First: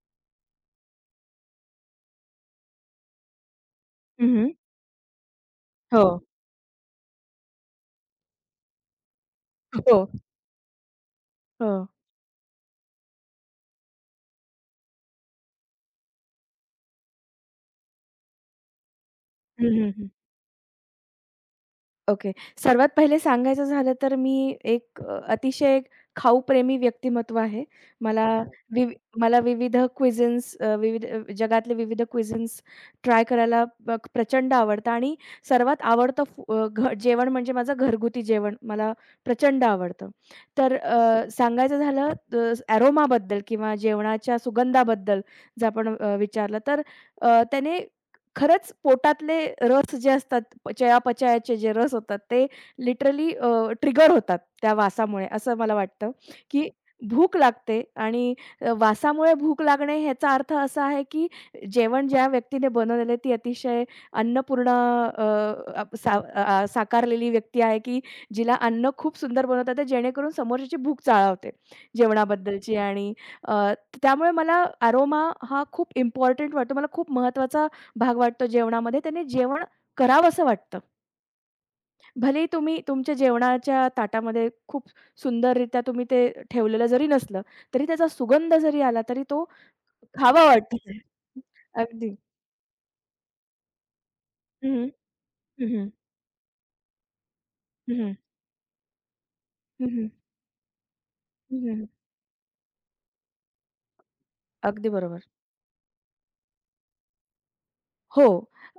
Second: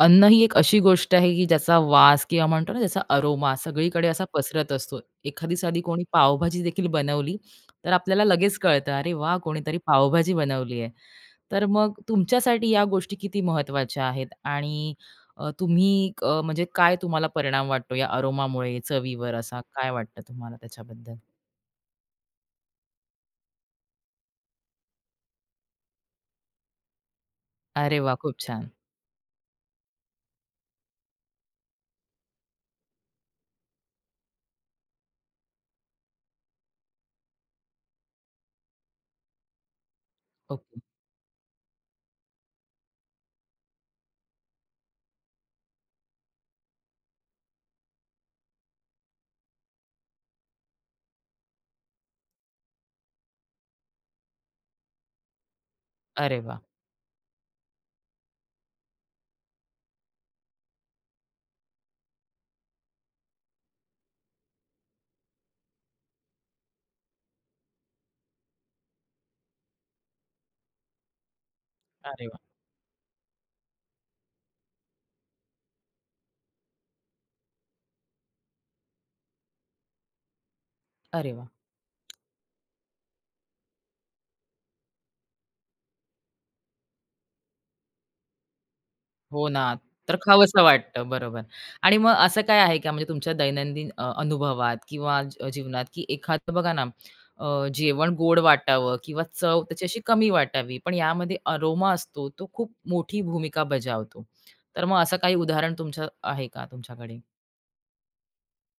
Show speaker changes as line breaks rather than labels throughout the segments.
अन्न ही एक अशी गोष्ट आहे, की ज्याचा वास किंवा म्हणतो ना त्याचा अरोमा सगळीकडे असा
हं, हं.
पसरत असतो. एखादी साधी कोणी
हो.
पावभाजी देखील बनवली, तर आपल्याला लगेच कळतं, "अरे वाह! कोणीतरी
हो.
पावभाजी बनवली आहे." तर
हो.
मग तुमच्यासाठी या गोष्टी किती महत्त्वाच्या आहेत आणि तुम्ही म्हणजे काय तुम्हाला परिणाम वाटतो या अरोमामुळे चवीवर असा
हं,
काय
हं, हं.
वाटतं तुम्हाला त्याच्याबद्दल?
ओके. सर्वात पहिले सांगायचं झालं तर मी एक अतिशय खाऊप्रेमी व्यक्तिमत्व आहे.
अरे वाह!
मला
खूप छान.
विवि मला विविध क्विझिन्स, विविध जगातले विविध क्विझिन्स ट्राय करायला प्रचंड आवडतं आणि सर्वात आवडतं फू अ, घ जेवण म्हणजे माझं घरगुती जेवण मला प्रचंड आवडतं. तर
ओके.
सांगायचं झालं अरोमाबद्दल किंवा जेवणाच्या सुगंधाबद्दल जर आपण विचारलं तर त्याने खरंच पोटातले रस जे असतात, चयापचयाचे जे रस होतात ते लिटरली ट्रिगर होतात त्या वासामुळे असं मला वाटतं,
अरे वाह!
की भूक लागते आणि वासामुळे भूक लागणे ह्याचा अर्थ असा आहे, की जेवण ज्या व्यक्तीने बनवलेलं ती अतिशय अन्नपूर्णा अ, अप- सा अ, साकारलेली व्यक्ती आहे, की जिला अन्न खूप सुंदर बनवता येतं जेणेकरून समोरच्याची भूक चाळवते
अरे वाह!
जेवणाबद्दलची आणि अ, त्यामुळे मला अरोमा हा खूप इम्पोर्टंट वाटतो. मला खूप महत्त्वाचा भाग वाटतो जेवणामध्ये. त्याने जेवण करावसं वाटतं.
अरे वाह!
भलेही तुम्ही तुमच्या जेवणाच्या ताटामध्ये खूप सुंदररित्या तुम्ही ते ठेवलेलं जरी नसलं, तरी त्याचा सुगंध जरी आला, तरी तो
हो ना. तर
खावा
खावंसं
वाटतो.
वाटतं. बरोबर. आणि मग
अगदी.
असं काय आहे का म्हणजे तुमच्या दैनंदिन अनुभवात किंवा
हं,
जीवनात
हं.
की एखादं बघा ना,
हं,
जेवण
हं.
गोड वाटावं किंवा चव त्याची
हं,
अशी
हं.
कमी वाटावी, पण यामध्ये
हं, हं.
अरोमा असतो, तो खूप मोठी भूमिका बजावतो. तर
अगदी
मग असं
बरोबर.
काही उदाहरण तुमचं आहे का तुमच्याकडे?
हो.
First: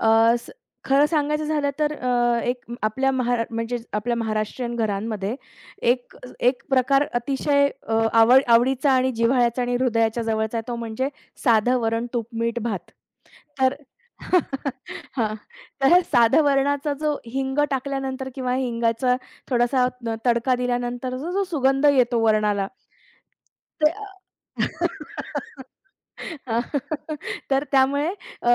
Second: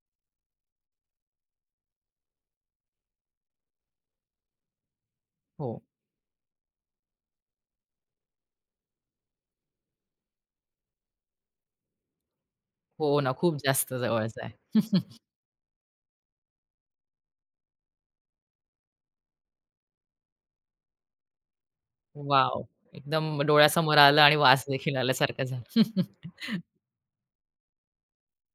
अ, स खरं सांगायचं झालं तर, एक आपल्या म्हणजे आपल्या महाराष्ट्रीयन घरांमध्ये
हो.
एक एक प्रकार अतिशय आवडीचा आणि जिव्हाळ्याचा आणि हृदयाच्या जवळचा आहे, तो म्हणजे साधं वरण, तूप, मीठ, भात.
हो ना, खूप
तर
जास्त जवळचं आहे.
हां. तर हे साधं वरणाचा जो हिंग टाकल्यानंतर किंवा हिंगाचा थोडासा तडका दिल्यानंतरचा जो जो सुगंध येतो
वॉव!
वरणाला,
एकदम
ते
डोळ्यासमोर आलं आणि वास देखील आल्यासारखं झालं.
हां. तर त्यामुळे अ,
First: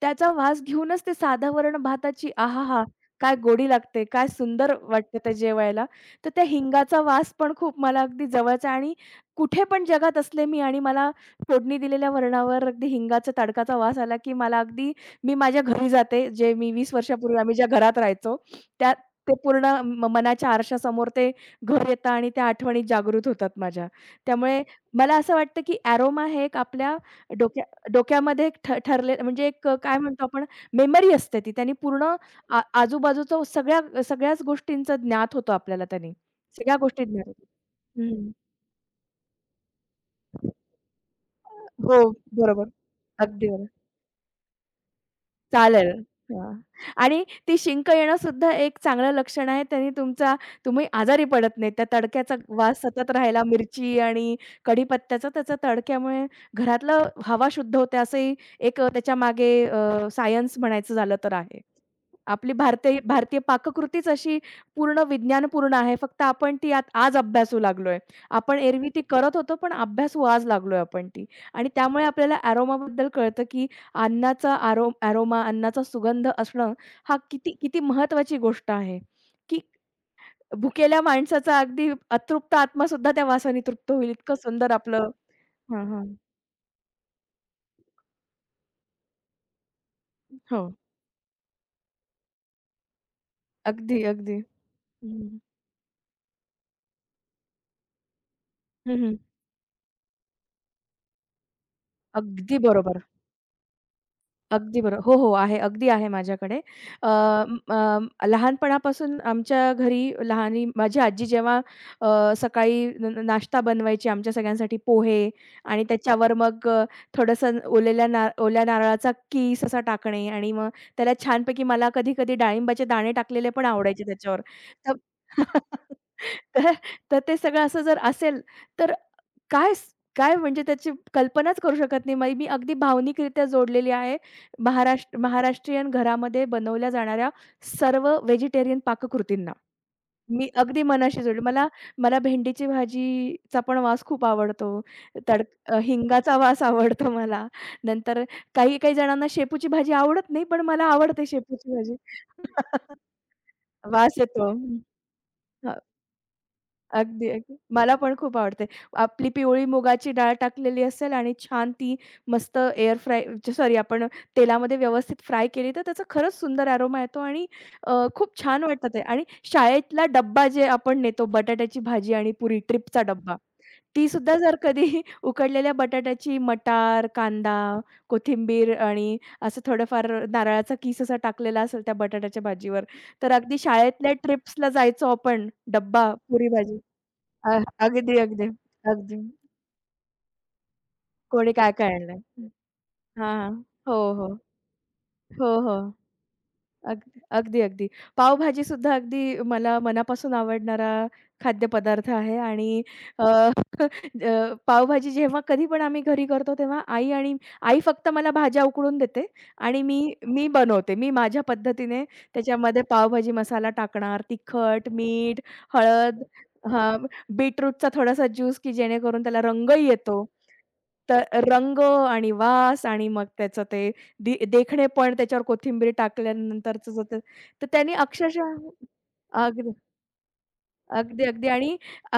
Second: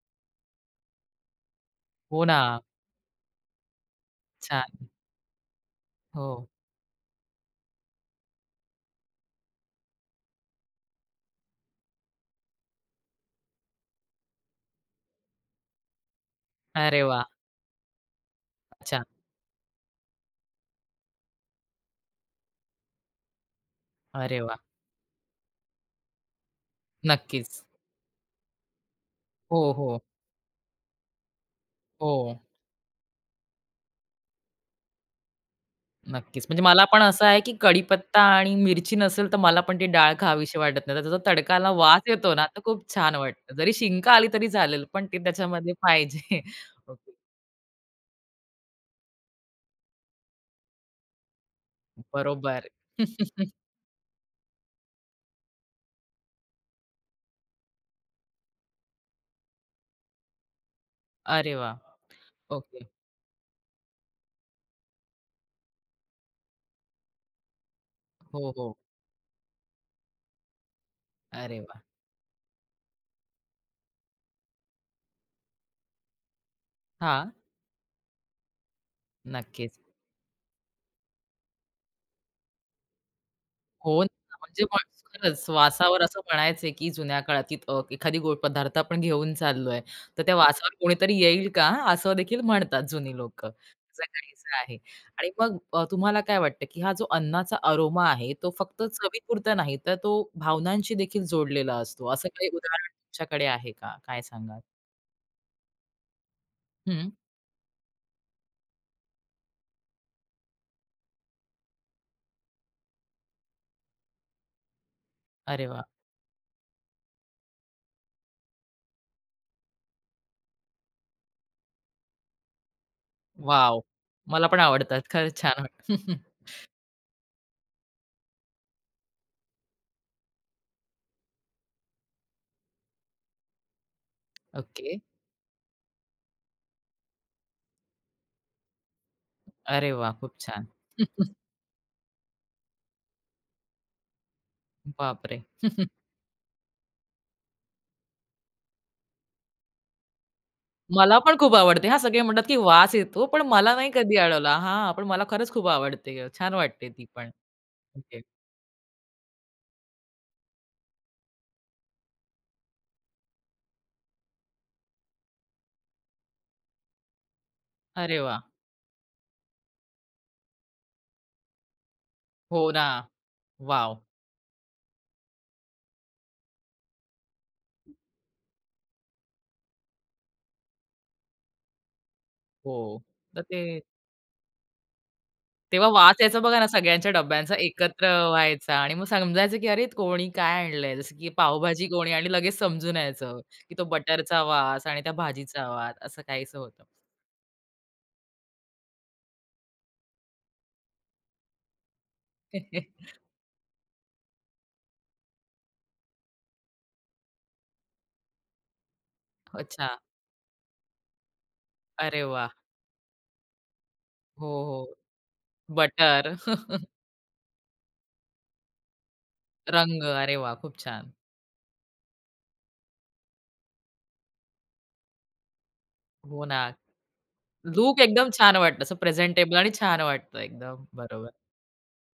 त्याचा वास घेऊनच ते साधा वरण
हो
भाताची
ना.
आहाहा! काय गोडी लागते, काय
छान.
सुंदर वाटतं ते जेवायला. तर त्या
हो.
हिंगाचा वास पण खूप मला अगदी जवळचा आणि कुठे पण जगात असले मी आणि मला फोडणी दिलेल्या वरणावर अगदी हिंगाचा तडकाचा वास आला, की मला अगदी मी माझ्या घरी जाते. जे मी 20
अरे वाह!
वर्षापूर्वी आम्ही ज्या घरात राहायचो, त्यात
अच्छा.
ते पूर्ण मनाच्या आरशासमोर ते घर येतं आणि त्या आठवणी जागृत होतात माझ्या.
अरे वाह!
त्यामुळे मला असं वाटतं, की अरोमा हे एक आपल्या
नक्कीच.
डोक्या डोक्यामध्ये एक ठरले म्हणजे एक,
हो,
काय
हो.
म्हणतो आपण, मेमरी असते ती. त्यानी पूर्ण
हो.
आजूबाजूचं सगळ्याच गोष्टींचं ज्ञात होतं आपल्याला त्यानी.
नक्कीच. म्हणजे
सगळ्या
मला पण
गोष्टी
असं
ज्ञात
आहे,
होतात.
की कढीपत्ता
हं.
आणि मिरची नसेल, तर मला पण ती डाळ खावीशी वाटत नाही. तर त्याचा तडकाला
हो,
वास येतो ना, तर
बरोबर.
खूप छान
अगदी
वाटतं.
बरोबर.
जरी शिंक आली तरी चालेल, पण ती त्याच्यामध्ये
चालेल.
पाहिजे.
हां.
ओके.
आणि ती शिंक येणंसुद्धा एक चांगलं लक्षण आहे. त्याने तुमचा, तुम्ही आजारी पडत नाही. त्या तडक्याचा
बरोबर.
वास सतत राहिला, मिरची आणि कढीपत्त्याचा त्याचा तडक्यामुळे घरातलं हवा शुद्ध होते, असंही एक, त्याच्यामागे सायन्स म्हणायचं झालं तर
अरे
आहे.
वाह!
आपली
ओके.
भारतीय भारतीय पाककृतीच अशी पूर्ण विज्ञानपूर्ण आहे. फक्त आपण ती आज अभ्यासू लागलोय.
हो,
आपण
हो.
एरवी ती करत होतो, पण अभ्यासू आज लागलोय आपण ती.
अरे
आणि
वा,
त्यामुळे आपल्याला अरोमाबद्दल कळतं, की अन्नाचा अरोमा, अन्नाचा सुगंध असणं, हा
हां.
किती किती महत्त्वाची गोष्ट आहे, की
नक्कीच.
भुकेल्या माणसाचा अगदी अतृप्त आत्मा सुद्धा त्या वासाने तृप्त
हो
होईल. इतकं
ना, म्हणजे
सुंदर
माणूस
आपलं.
खरंच
हां,
वासावर
हां.
असं म्हणायचे, की जुन्या काळात की एखादी गोड पदार्थ आपण घेऊन चाललोय, तर त्या
हो.
वासावर कोणीतरी येईल का? असं देखील म्हणतात जुनी लोकं.
अगदी,
असं
अगदी.
काहीसं आहे.
हं,
आणि
हं.
मग तुम्हाला काय वाटतं, की हा जो अन्नाचा अरोमा आहे, तो फक्त
हं, हं.
चवीपुरता नाही, तर तो भावनांशी देखील जोडलेला असतो. असं काही
अगदी
उदाहरण
बरोबर.
तुमच्याकडे आहे का? काय सांगाल?
अगदी बरोबर. हो, हो. आहे. अगदी आहे माझ्याकडे. अ,
हं.
लहानपणापासून आमच्या घरी लहानी माझी आजी जेव्हा सकाळी न न नाश्ता बनवायची आमच्या सगळ्यांसाठी पोहे
अरे वाह!
आणि त्याच्यावर मग, थोडंसं ओलेल्या ना ओल्या नारळाचा कीस असा टाकणे आणि मग त्याला छानपैकी, मला कधी-कधी डाळिंबाचे दाणे टाकलेले पण
वॉव!
आवडायचे त्याच्यावर.
मला पण
तर
आवडतात. खरंच छान वाटतं.
तर तर ते सगळं असं जर असेल, तर काय स काय म्हणजे त्याची कल्पनाच करू शकत नाही. मग मी अगदी भावनिकरित्या जोडलेली आहे
ओके.
महाराष्ट्रीयन घरामध्ये बनवल्या जाणाऱ्या सर्व व्हेजिटेरियन पाककृतींना.
अरे वाह! खूप
मी
छान.
अगदी मनाशी जोडले. मला, मला भेंडीची भाजीचा पण वास खूप आवडतो.
बापरे!
तड हिंगाचा वास आवडतो मला. नंतर, काही-काही जणांना शेपूची भाजी आवडत नाही, पण मला
मला
आवडते
पण खूप
शेपूची
आवडते.
भाजी.
हां, सगळे म्हणतात की वास येतो, पण मला नाही कधी
वास येतो.
अडवला. हां, पण मला खरंच खूप आवडते. छान वाटते ती
अगदी,
पण.
अगदी. मला पण
ओके.
खूप आवडते. आपली पिवळी मुगाची डाळ टाकलेली असेल आणि छान ती मस्त एअर फ्राय, सॉरी, आपण तेलामध्ये व्यवस्थित फ्राय केली तर त्याचा खरंच सुंदर अरोमा येतो आणि
अरे
खूप
वाह!
छान वाटतं ते. आणि शाळेतला डब्बा जे आपण नेतो, बटाट्याची भाजी आणि पुरी
हो ना.
ट्रिपचा डब्बा.
वॉव!
ती सुद्धा जर कधी उकडलेल्या बटाट्याची मटार, कांदा, कोथिंबीर आणि असं थोडंफार नारळाचा किस असा टाकलेला असेल त्या बटाट्याच्या
हो.
भाजीवर, तर
तर
अगदी
ते
शाळेतल्या ट्रिप्सला जायचो आपण
तेव्हा
डब्बा
वास यायचा
पुरी
बघा ना
भाजी.
सगळ्यांच्या
अ,
डब्यांचा एकत्र
अगदी, अगदी,
व्हायचा आणि मग
अगदी.
समजायचं की अरे कोणी काय आणलंय? जसं की
कोणी काय
पावभाजी कोणी
काढलंय.
आणि लगेच समजून
हां,
यायचं
हां.
की तो
हो, हो.
बटरचा वास आणि त्या
हो,
भाजीचा
हो.
वास असं काहीसं होतं.
अगदी, अगदी, अगदी. पावभाजीसुद्धा अगदी मला मनापासून आवडणारा खाद्यपदार्थ आहे आणि अ, पावभाजी जेव्हा कधी पण आम्ही घरी करतो तेव्हा आई, आणि आई फक्त मला भाज्या उकडून देते आणि
अच्छा.
मी मी बनवते. मी माझ्या पद्धतीने
अरे वाह!
त्याच्यामध्ये पावभाजी मसाला टाकणार,
हो,
तिखट,
हो.
मीठ, हळद,
बटर,
हां, बीटरूटचा थोडासा ज्यूस की जेणेकरून त्याला रंगही
रंग.
येतो.
अरे वाह! खूप छान.
तर रंग आणि वास आणि मग त्याचं ते देखणेपण त्याच्यावर कोथिंबीर
हो ना.
टाकल्यानंतरचं जो ते, तर त्याने
लूक एकदम
अक्षरशः
छान वाटतं. असं प्रेझेंटेबल आणि
अगदी,
छान वाटतं एकदम.
अगदी,
बरोबर.
अगदी आणि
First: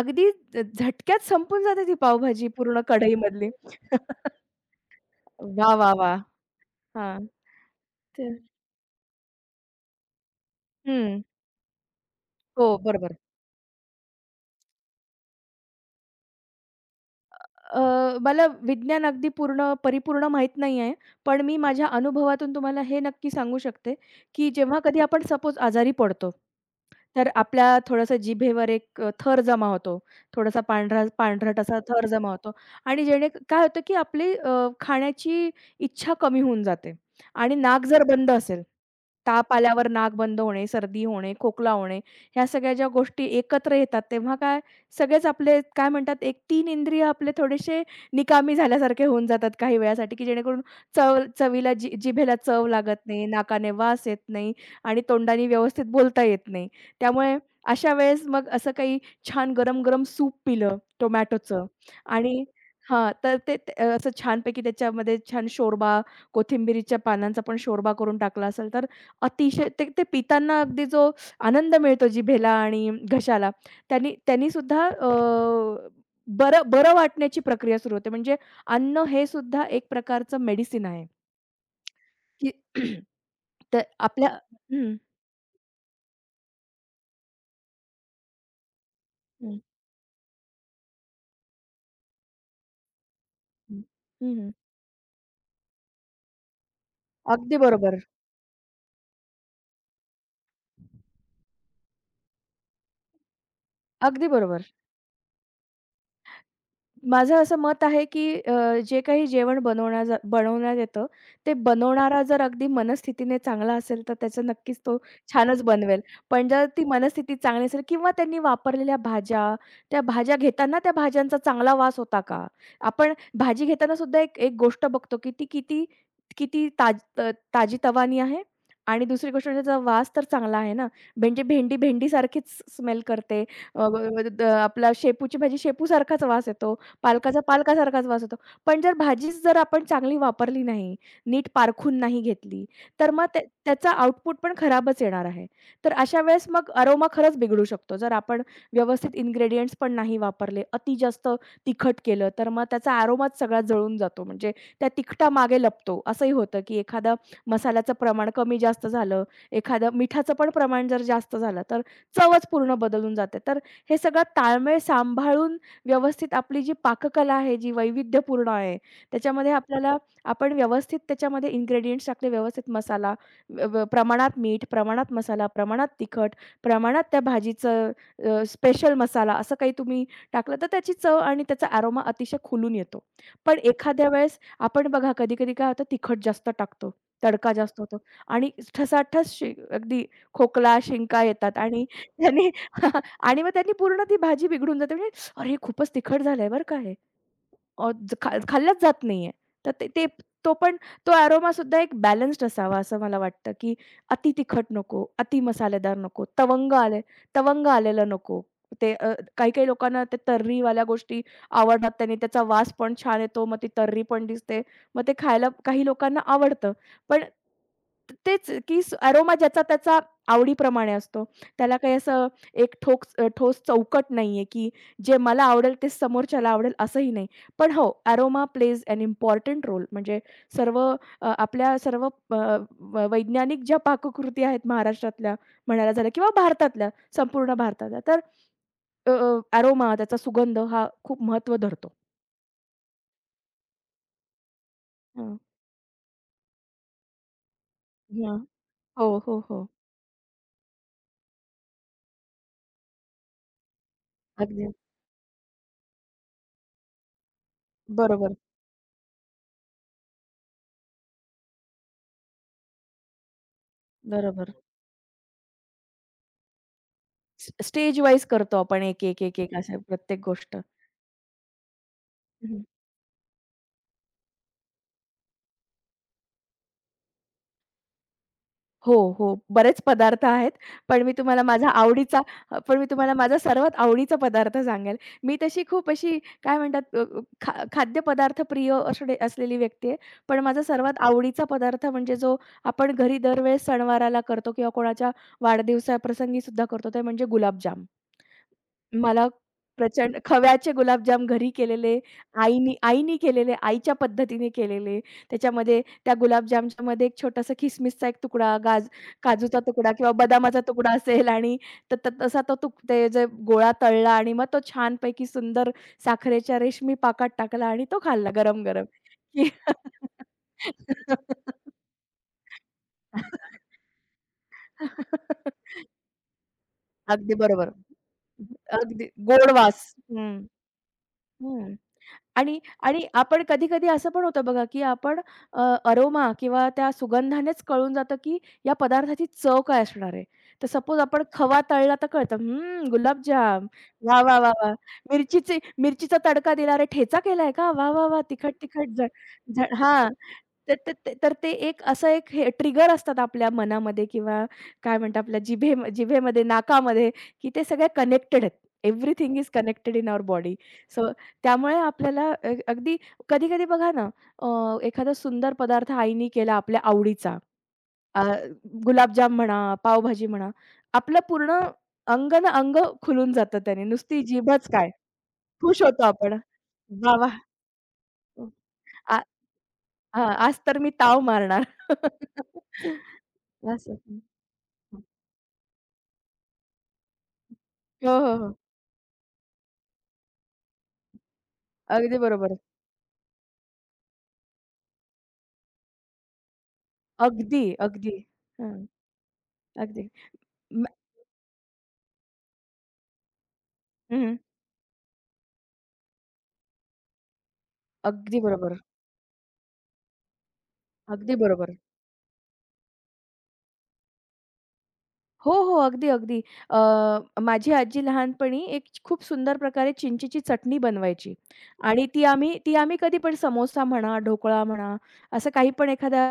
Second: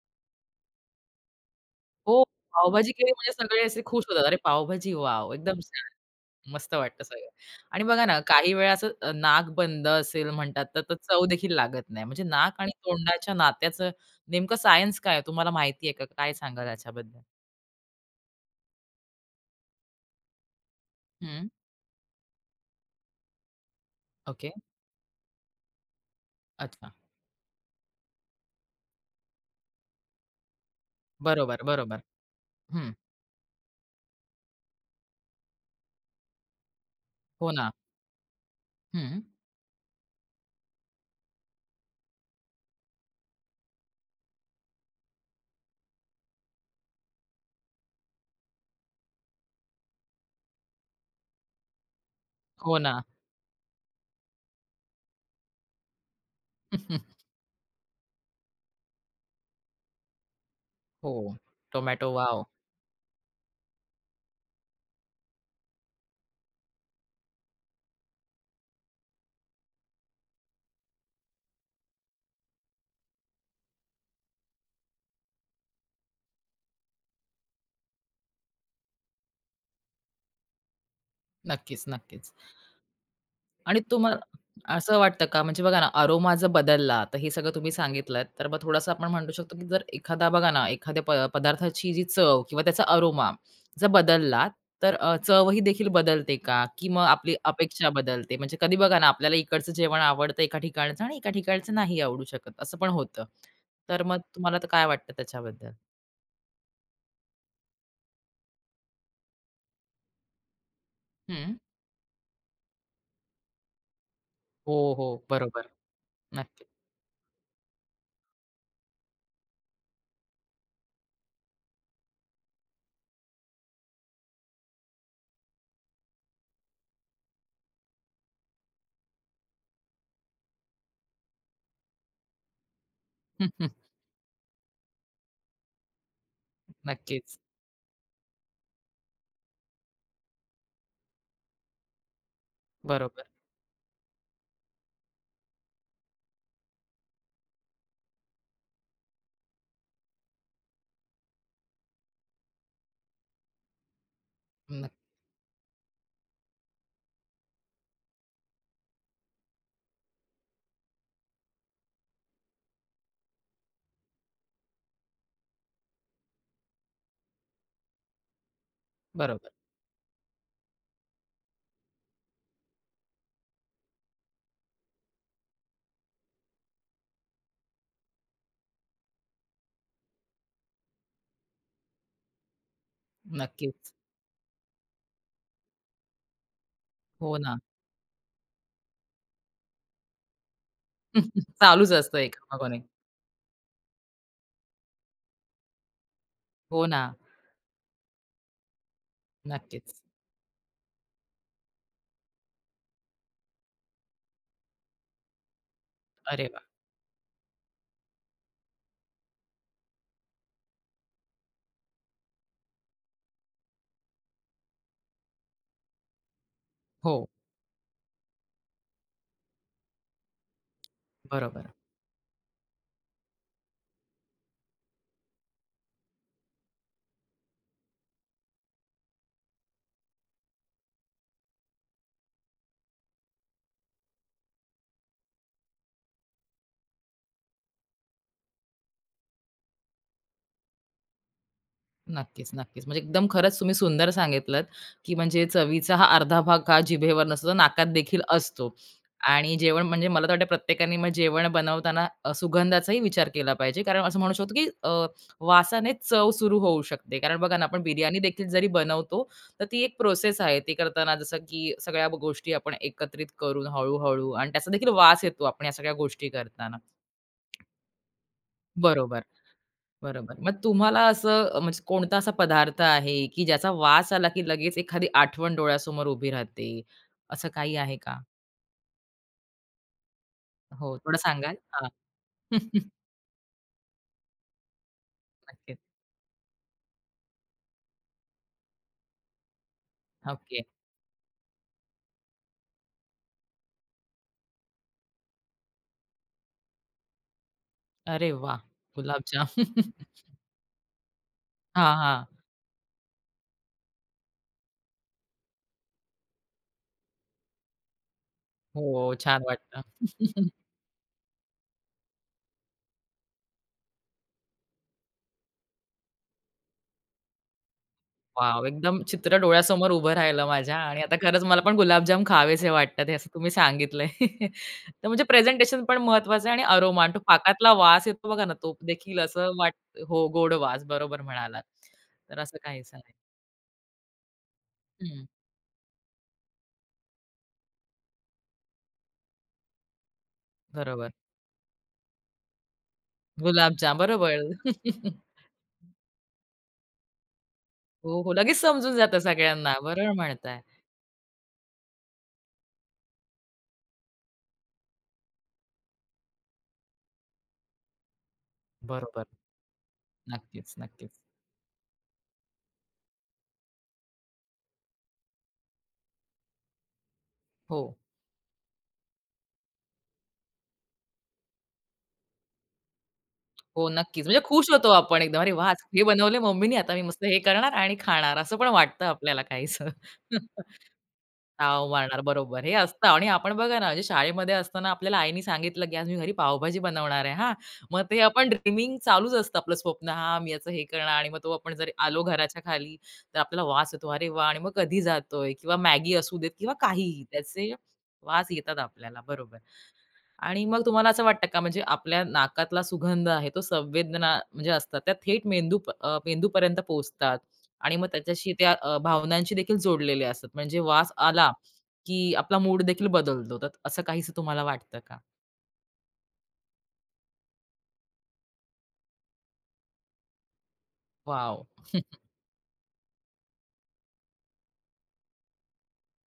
अगदी झटक्यात संपून जाते ती
हो,
पावभाजी पूर्ण
पावभाजी केली म्हणजे
कढईमधली.
सगळे असे खुश होतात. "अरे पावभाजी, वॉव!" एकदम
वाह,
छान.
वाह, वाह!
मस्त वाटतं
हां.
सगळं. आणि बघा ना,
तर
काही वेळा असं नाक बंद असेल म्हणतात, तर तर
हं.
चव देखील लागत नाही. म्हणजे नाक आणि
हो, बरोबर.
तोंडाच्या नात्याचं नेमकं सायन्स काय आहे? तुम्हाला माहिती आहे का? काय सांगाल याच्याबद्दल?
मला विज्ञान अगदी पूर्ण परिपूर्ण माहीत नाही आहे. पण
हं.
मी माझ्या अनुभवातून तुम्हाला हे नक्की सांगू शकते, की
ओके.
जेव्हा कधी आपण सपोज आजारी पडतो,
अच्छा.
तर आपल्या थोडंसं जिभेवर एक, थर जमा होतो. थोडासा पांढरट
बरोबर,
असा
बरोबर.
थर जमा होतो
हं.
आणि जेणे काय होतं, की आपली, खाण्याची इच्छा कमी होऊन जाते
हो
आणि
ना.
नाक जर बंद असेल,
हं.
ताप आल्यावर नाक बंद होणे, सर्दी होणे, खोकला होणे, ह्या सगळ्या ज्या गोष्टी एकत्र येतात, तेव्हा काय, सगळेच आपले काय म्हणतात, एक 3 इंद्रिय आपले थोडेसे निकामी झाल्यासारखे होऊन जातात काही वेळासाठी, की जेणेकरून चवीला जी जिभेला चव
हो ना.
लागत नाही, नाकाने वास येत नाही आणि तोंडाने व्यवस्थित बोलता येत नाही. त्यामुळे अशा वेळेस मग असं काही छान गरम-गरम सूप पिलं
हो.
टोमॅटोचं
टोमॅटो, वॉव!
आणि हां, तर ते ते- अ, असं छानपैकी त्याच्यामध्ये छान शोरबा, कोथिंबिरीच्या पानांचा पण शोरबा करून टाकला असेल, तर अतिशय ते ते पितांना अगदी जो आनंद मिळतो जिभेला आणि घशाला, त्यांनीसुद्धा बरं बरं वाटण्याची प्रक्रिया सुरू होते. म्हणजे अन्न हे सुद्धा एक प्रकारचं मेडिसिन आहे,
नक्कीच, नक्कीच.
की
आणि
तर
तुम्हाला
आपल्या, हं,
असं वाटतं का, म्हणजे बघा ना, अरोमा जर बदलला, तर हे सगळं तुम्ही सांगितलंत, तर मग थोडंसं आपण म्हणू शकतो,
हं,
की जर एखादा बघा ना, एखाद्या पदार्थाची जी चव किंवा त्याचा अरोमा
हं,
जर
हं,
बदलला,
हं.
तर चवही देखील बदलते का? की मग आपली
अगदी
अपेक्षा
बरोबर,
बदलते? म्हणजे कधी बघा ना, आपल्याला इकडचं जेवण आवडतं एका ठिकाणचं आणि एका ठिकाणचं नाही आवडू शकत, असं पण होतं. तर मग
अगदी
तुम्हाला तर
बरोबर.
काय वाटतं त्याच्याबद्दल?
माझं असं मत आहे, की जे काही जेवण बनवण्यात येतं,
हं.
ते बनवणारा जर अगदी मनस्थितीने चांगला असेल, तर त्याचं
हो,
नक्कीच तो
हो.
छानच
बरोबर.
बनवेल. पण
नक्की.
जर ती मनस्थिती चांगली असेल किंवा त्यांनी वापरलेल्या भाज्या, त्या भाज्या घेताना त्या भाज्यांचा चांगला वास होता का? आपण भाजी घेताना सुद्धा एक एक गोष्ट बघतो, की ती किती किती ताज त ताजी तवानी आहे आणि दुसरी गोष्ट म्हणजे त्याचा वास तर चांगला आहे ना. म्हणजे भेंडी भेंडीसारखीच स्मेल करते. अ, ब- ब- द- आपला शेपूची भाजी शेपूसारखाच वास येतो.
नक्कीच.
पालकाचा पालकासारखाच वास होतो. पण जर भाजीच जर आपण चांगली वापरली नाही, नीट पारखून नाही घेतली, तर
बरोबर.
मग त्याचा आउटपुट पण खराबच येणार आहे. तर अशा वेळेस मग अरोमा खरंच बिघडू शकतो. जर आपण व्यवस्थित इन्ग्रेडियंट्स पण नाही वापरले, अति जास्त तिखट केलं, तर मग त्याचा अरोमाच सगळा जळून जातो. म्हणजे त्या
नक्की.
तिखटामागे लपतो. असंही होतं, की एखादा मसाल्याचं प्रमाण कमी जास्त झालं, एखादं मिठाचं पण प्रमाण जर जास्त झालं, तर चवच पूर्ण बदलून जाते. तर हे सगळं ताळमेळ सांभाळून, व्यवस्थित आपली जी पाककला आहे, जी वैविध्यपूर्ण आहे,
बरोबर.
त्याच्यामध्ये आपल्याला, आपण व्यवस्थित त्याच्यामध्ये इन्ग्रेडिएंट्स टाकले, व्यवस्थित मसाला, व व प्रमाणात मीठ, प्रमाणात मसाला, प्रमाणात तिखट, प्रमाणात त्या भाजीचं, स्पेशल मसाला, असं काही तुम्ही टाकलं, तर त्याची चव आणि त्याचा अरोमा अतिशय खुलून येतो. पण
नक्कीच.
एखाद्या वेळेस आपण बघा कधी-कधी काय होतं, तिखट जास्त टाकतो,
हो
तडका
ना.
जास्त होतो आणि ठसाठस अगदी खोकला, शिंका येतात आणि
चालूच असतं एक
त्याने
मागून एक.
आणि मग त्यांनी पूर्ण ती भाजी बिघडून जाते. म्हणजे अरे, हे खूपच तिखट झालंय बरं का
हो
हे.
ना,
अ, ज खा खाल्लाच जात नाहीये. तर ते
नक्कीच.
ते तो पण तो अरोमा सुद्धा एक बॅलन्स्ड असावा असं मला वाटतं, की अति तिखट नको, अति मसालेदार नको,
अरे वाह!
तवंग आलेलं नको. ते, काही-काही लोकांना ते तर्रीवाल्या गोष्टी आवडतात. त्याने त्याचा वास पण छान येतो. मग ती तर्री पण दिसते. मग ते खायला काही लोकांना आवडतं. पण
हो,
तेच, की अरोमा ज्याचा त्याचा आवडीप्रमाणे असतो.
बरोबर.
त्याला काही असं एक ठोस चौकट नाहीये, की जे मला आवडेल तेच समोरच्याला आवडेल असंही नाही. पण हो, aroma plays an important role. म्हणजे सर्व, आपल्या सर्व, अ, व वैज्ञानिक ज्या पाककृती आहेत महाराष्ट्रातल्या म्हणायला झालं किंवा भारतातल्या, संपूर्ण भारतातल्या. तर अ, अ, अरोमा त्याचा सुगंध हा खूप महत्त्व धरतो.
नक्कीच, नक्कीच. म्हणजे एकदम खरंच तुम्ही सुंदर सांगितलत, की
हां,
म्हणजे चवीचा हा अर्धा भाग हा जिभेवर नसतो, तर नाकात देखील
हां.
असतो.
हो, हो,
आणि
हो.
जेवण म्हणजे मला तर वाटतं प्रत्येकाने मग जेवण बनवताना सुगंधाचाही विचार केला पाहिजे. कारण असं म्हणू शकतो, की
अगदी
वासाने चव सुरू होऊ शकते. कारण बघा ना, आपण बिर्याणी
बरोबर,
देखील जरी बनवतो, तर ती एक प्रोसेस आहे. ती करताना जसं की सगळ्या गोष्टी आपण एकत्रित करून हळू आणि
बरोबर.
त्याचा देखील वास येतो आपण या सगळ्या गोष्टी करताना.
स्टेज वाईज करतो आपण एक, एक,
बरोबर,
एक, एक असं प्रत्येक
बरोबर. मग
गोष्ट.
तुम्हाला असं म्हणजे कोणता असा पदार्थ आहे, की ज्याचा वास आला, की लगेच एखादी आठवण डोळ्यासमोर उभी राहते, असं काही आहे का?
हो, हो. बरेच पदार्थ आहेत.
हो,
पण मी
थोडं
तुम्हाला
सांगाल?
माझा
हां.
आवडीचा पण मी तुम्हाला माझा सर्वात आवडीचा पदार्थ सांगेल. मी तशी
नक्कीच.
खूप अशी काय म्हणतात, अ, अ, खा खाद्यपदार्थ प्रिय असणे असलेली व्यक्ती आहे. पण माझा
ओके.
सर्वात आवडीचा पदार्थ म्हणजे जो आपण घरी दरवेळेस सणवाराला करतो किंवा कोणाच्या वाढदिवसाप्रसंगी सुद्धा करतो, ते म्हणजे गुलाबजाम.
अरे वाह!
मला
गुलाबजाम.
प्रचंड खव्याचे गुलाबजाम घरी
हां,
केलेले,
हां.
आईनी आईनी केलेले, आईच्या पद्धतीने केलेले. त्याच्यामध्ये त्या गुलाबजामच्यामध्ये एक छोटासा किसमिसचा एक तुकडा,
हो, छान
काजूचा
वाटतं.
तुकडा किंवा बदामाचा तुकडा असेल आणि त त तसा तो तुक ते जे गोळा तळला आणि मग तो छानपैकी सुंदर साखरेच्या रेशमी पाकात टाकला आणि तो खाल्ला
वाव,
गरम-गरम.
एकदम चित्र डोळ्यासमोर उभं राहिलं माझ्या आणि आता खरंच मला पण गुलाबजाम खावेसे वाटतात, हे असं तुम्ही सांगितलंय. तर म्हणजे प्रेझेंटेशन पण महत्वाचं आहे आणि अरोमा तो
अगदी
पाकातला
बरोबर.
वास येतो बघा ना, तो
अगदी
देखील असं
गोड
वाट
वास.
हो,
हं,
गोड वास बरोबर म्हणालात.
हं.
तर असं
आणि,
काहीच नाही.
आपण कधी-कधी असं पण होतं बघा, की आपण,
हं,
अ, अरोमा किंवा त्या सुगंधानेच कळून जातं, की या पदार्थाची चव काय असणार आहे. तर सपोज
बरोबर.
आपण खवा तळला तर कळतं, "हं, गुलाबजाम.
गुलाबजाम
वाह, वाह,
बरोबर.
वाह, वाह! मिरचीचा तडका दिला. अरे, ठेचा केलाय का? वाह, वाह,
हो,
वाह!
हो. लगेच
तिखट-तिखट
समजून
झ
जातं
झ"
सगळ्यांना.
हां.
बरोबर म्हणताय.
तर तर ते तर ते एक असं एक, हे ट्रिगर असतात आपल्या मनामध्ये किंवा काय म्हणतात आपल्या जिभेमध्ये, नाकामध्ये, की ते सगळे कनेक्टेड आहेत.
बरोबर.
Everything is connected in our body.
नक्कीच,
सो
नक्कीच.
त्यामुळे आपल्याला, अगदी कधी-कधी बघा ना, एखादा सुंदर पदार्थ आईने केला आपल्या आवडीचा,
हो.
अ, गुलाबजाम म्हणा, पावभाजी म्हणा, आपलं पूर्ण अंग खुलून जातं त्याने,
हो,
नुसती
नक्कीच. म्हणजे
जीभच
खुश होतो
काय,
आपण एकदम. "अरे वाह!
खुश
आज हे
होतो आपण.
बनवले मम्मीनी, आता मी
वाह!
मस्त
वाह!
हे करणार आणि खाणार." असं पण वाटतं
आ
आपल्याला काहीसं.
हां, आज तर मी ताव मारणार.
ताव मारणार. बरोबर. हे असतं आणि आपण बघा ना,
असं.
म्हणजे शाळेमध्ये असताना आपल्याला आईनी सांगितलं, की "आज मी घरी पावभाजी बनवणार आहे." हां. मग
हो,
ते
हो,
आपण
हो.
ड्रीमिंग चालूच असतं आपलं स्वप्न. हां, मी याचं हे करणार आणि मग तो आपण जरी
अगदी
आलो
बरोबर.
घराच्या खाली, तर आपल्याला वास येतो. अरे वाह! आणि मग कधी जातोय किंवा मॅगी असू देत किंवा काहीही,
अगदी,
त्याचे
अगदी.
वास येतात
हं,
आपल्याला. बरोबर.
अगदी.
आणि मग
म
तुम्हाला असं वाटतं का म्हणजे आपल्या नाकातला सुगंध आहे तो
हं,
संवेदना म्हणजे असतात त्या थेट मेंदूपर्यंत पोहोचतात आणि मग
अगदी
त्याच्याशी त्या
बरोबर.
भावनांशी देखील जोडलेले असतात म्हणजे वास
अगदी
आला
बरोबर.
की आपला मूड देखील बदलतो तर असं काहीसं तुम्हाला वाटतं का
हो, हो. अगदी, अगदी. माझी आजी लहानपणी एक खूप सुंदर प्रकारे चिंचेची चटणी बनवायची
वाव
आणि ती आम्ही कधी पण समोसा म्हणा, ढोकळा म्हणा, असं काही पण एखादा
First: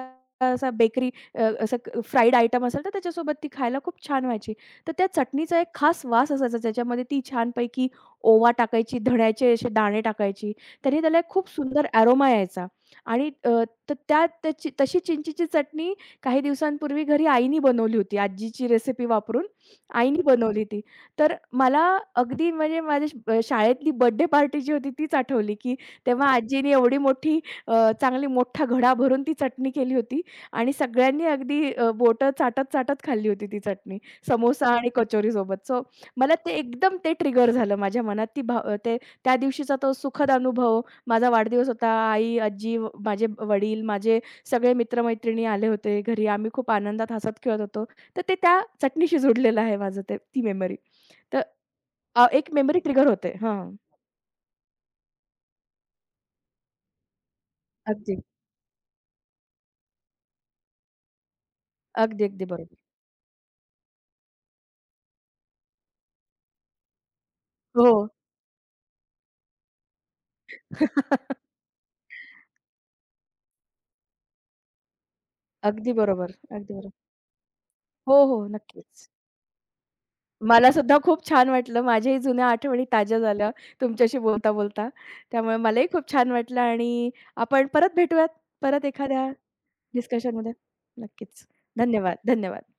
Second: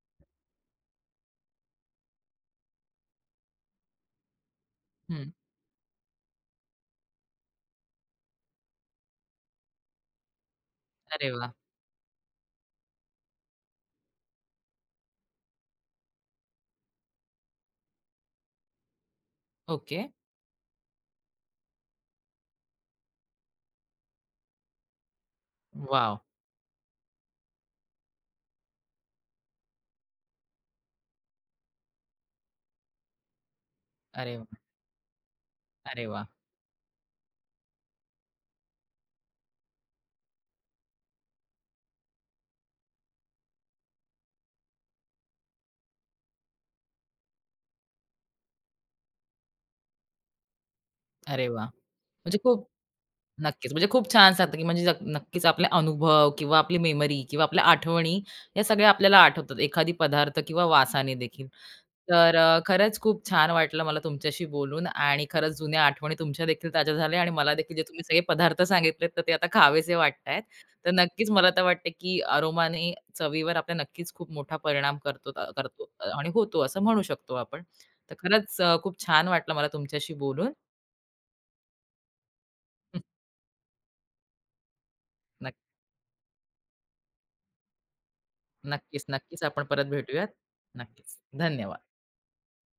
असा बेकरी, असं फ्राईड आयटम असेल तर त्याच्यासोबत ती खायला खूप छान व्हायची. तर त्या
हम्म.
चटणीचा एक खास वास असायचा. त्याच्यामध्ये ती छानपैकी ओवा टाकायची, धण्याचे असे दाणे टाकायची. त्याने त्याला एक
अरे
खूप
वा
सुंदर अरोमा यायचा आणि तर त्याची तशी चिंचेची चटणी काही दिवसांपूर्वी घरी आईनी बनवली होती. आजीची रेसिपी वापरून
ओके
आईनी बनवली ती. तर मला अगदी, म्हणजे माझ्या शाळेतली बर्थडे पार्टी जी होती तीच आठवली, की
वाव
तेव्हा आजीने एवढी मोठी, चांगली मोठा घडा भरून ती चटणी केली होती आणि सगळ्यांनी अगदी, बोटं चाटत-चाटत खाल्ली होती ती चटणी,
अरे वा
समोसा आणि कचोरीसोबत. सो
अरे वा
मला ते एकदम ते ट्रिगर झालं माझ्या मनात ती ते त्या दिवशीचा तो सुखद अनुभव. माझा वाढदिवस होता. आई, आजी, माझे वडील, माझे सगळे मित्र-मैत्रिणी आले होते घरी. आम्ही खूप आनंदात हसत-खेळत होतो. तर ते त्या चटणीशी जोडलेलं आहे माझं ते ती मेमरी. तर
अरे वा म्हणजे
एक
खूप
मेमरी ट्रिगर होते. हां.
नक्कीच. म्हणजे खूप छान सांगता, की म्हणजे नक्कीच आपले अनुभव किंवा आपली मेमरी किंवा आपल्या
अगदी,
आठवणी या सगळ्या आपल्याला आठवतात एखादी पदार्थ किंवा वासाने देखील.
अगदी,
तर
अगदी बरोबर.
खरंच खूप छान वाटलं मला तुमच्याशी बोलून आणि खरंच जुन्या आठवणी तुमच्या देखील ताज्या झाल्या आणि मला देखील जे
हो.
तुम्ही सगळे पदार्थ सांगितलेत, तर ते आता खावेसे वाटतायत. तर नक्कीच मला तर वाटतं, की अरोमाने चवीवर आपल्या नक्कीच खूप मोठा परिणाम करतो करतो
अगदी
आणि
बरोबर,
होतो
अगदी
असं
बरोबर.
म्हणू शकतो आपण. तर
हो, हो.
खरंच खूप
नक्कीच.
छान वाटलं मला तुमच्याशी बोलून.
मला सुद्धा खूप छान वाटलं. माझ्याही जुन्या आठवणी ताज्या झाल्या तुमच्याशी बोलता-बोलता. त्यामुळे
नक्की.
मलाही खूप छान वाटलं आणि आपण परत भेटूयात. परत
नक्कीच,
एखाद्या
नक्कीच आपण परत भेटूयात.
डिस्कशनमध्ये.
नक्कीच.
नक्कीच.
धन्यवाद.
धन्यवाद, धन्यवाद.